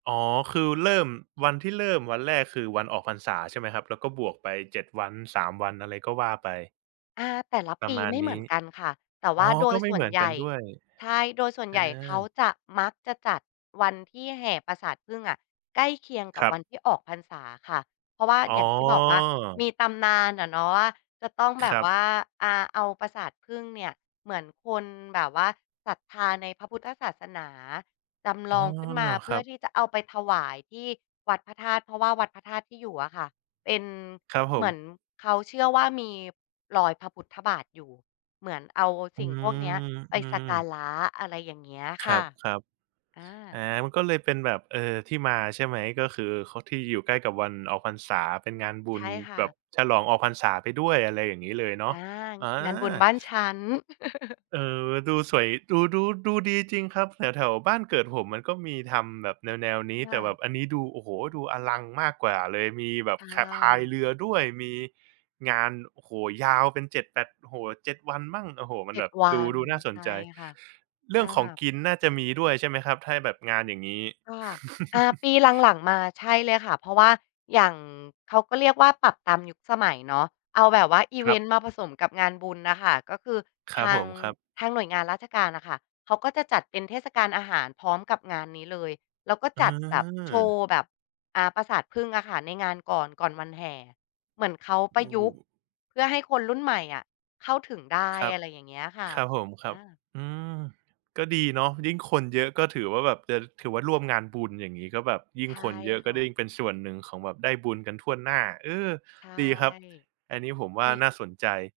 อ๋อ คือเริ่ม วันที่เริ่มวันแรก คือวันออกพรรษาใช่ไหมครับ? แล้วก็บวกไป 7 วัน 3 วัน อะไรก็ว่าไป อา แต่ละปประีมาไณม่เนหมืีอ้ นกันค่ะ แต่วอ่๋าอ โดก็ยไมส่่เวหมนือนใหญกั่ นด้วย ใช่ โดยส่วนเอใหญ่เขอ าจะ มักจะจัดวันที่แห่ปราสาทผึ้งอะ ใกล้เคียงกัคบรัวบ ันที่ออกพรรษาค่ะ เพราะว่า อ๋อ อย่างที่บอกว่ามีตำนานน่ะเนาะว่า จะต้องแบครบับ ว่า อา เอาปราสาทผึ้งเนี่ย เหมือนคนแบบว่าศรัทธาในพระพุทธศาสนาจำอล๋อ องขึ้นมา เพคืร่ัอบ ที่จะเอาไปถวายที่วัดพระธาตุ เพราะว่าวัดพระธาตุที่อยู่อะค่ะ เป็น ครับผเหมืม อนเขาเชื่อว่ามีรอยพระพุทธบาทอยู่ เหมือนเอาอืสิ่งพม วกเนี้ยไปอืสัม กการะ อะไรอย่างเงี้ยคคร่ะ ับ อๆ อา า มันก็เลยเป็นแบบ เออ ที่มาใช่ไหม ก็คือ ค ที่อยู่ใกล้กับวันออกพรรษา เป็นงานบุใชญ่ค่แบบะ ฉลองออกพรรษาไปด้วย อะไรอย่างงี้เลยเนาอะ า อา งานบุญบ้านฉัน เออ ดูสวย ดู ดู ดูดีจริงครับ แถว ๆ บ้านเกิดผม มันก็มีทำแบบแนว ๆ นี้ คแ่ต่แบะ บอันนี้ดู โอ้โฮ! ดูอลังมากกว่าเลย มีแบบ ใชข พาย่ เรือด้วย มีงาน โอ้โฮ! ยาวเป็น 7 แปด โอ้โฮ 7 วันมั่ง โอ้โฮ มัเจน็แบด บวัดู น ดูน่าสใชน่ใจ ค่ะ เรือ่องของา กินน่าจะมีด้วยใช่ไหมครับ? ถ้า ห แบบงานอย่างงี้ ค่ะ อา ปีหลัง ๆ มา ใช่เลยค่ะ เพราะว่าอย่าง เขาก็เรียกว่าปรับตามยุคสมัยเนาะ เอาแบบว่าอิคเวรันบ ต์มาผสมกับงานบุญน่ะค่ะ ก็คือครทับาผง ม ครับ ทางหน่วยงานราชการน่ะค่ะเขาก็จะจัดเป็นเทศกาลอาหารพร้อมกับงานนี้เลย แล้วก็เจัดแบบโชวออ ์แบบ อ่า ปราสาทผึ้งอะค่ะในงานก่อน ก่อนวันแห่ เหมือนเขาปโรอะยุกต์้ เพื่อให้คนรุ่นใหม่อะเข้าถึงได้ ครับ อะไรอย่างเงี้ยค่ะ ครับผม ครัอบ า อืม ก็ดีเนาะ ยิ่งคนเยอะ ก็ถือว่าแบบจะ ถือว่าร่วมงานบุญ อย่างงี้ ก็แบบยิ่ใชง่คนเยอะ กค็่ได้ะ ยิ่งเป็นส่วนหนึ่งของแบบ ได้บุญกันถ้วนหน้า เออ ใช่ ดีครับ อันนี้ผมว่ามี น่าสนใจ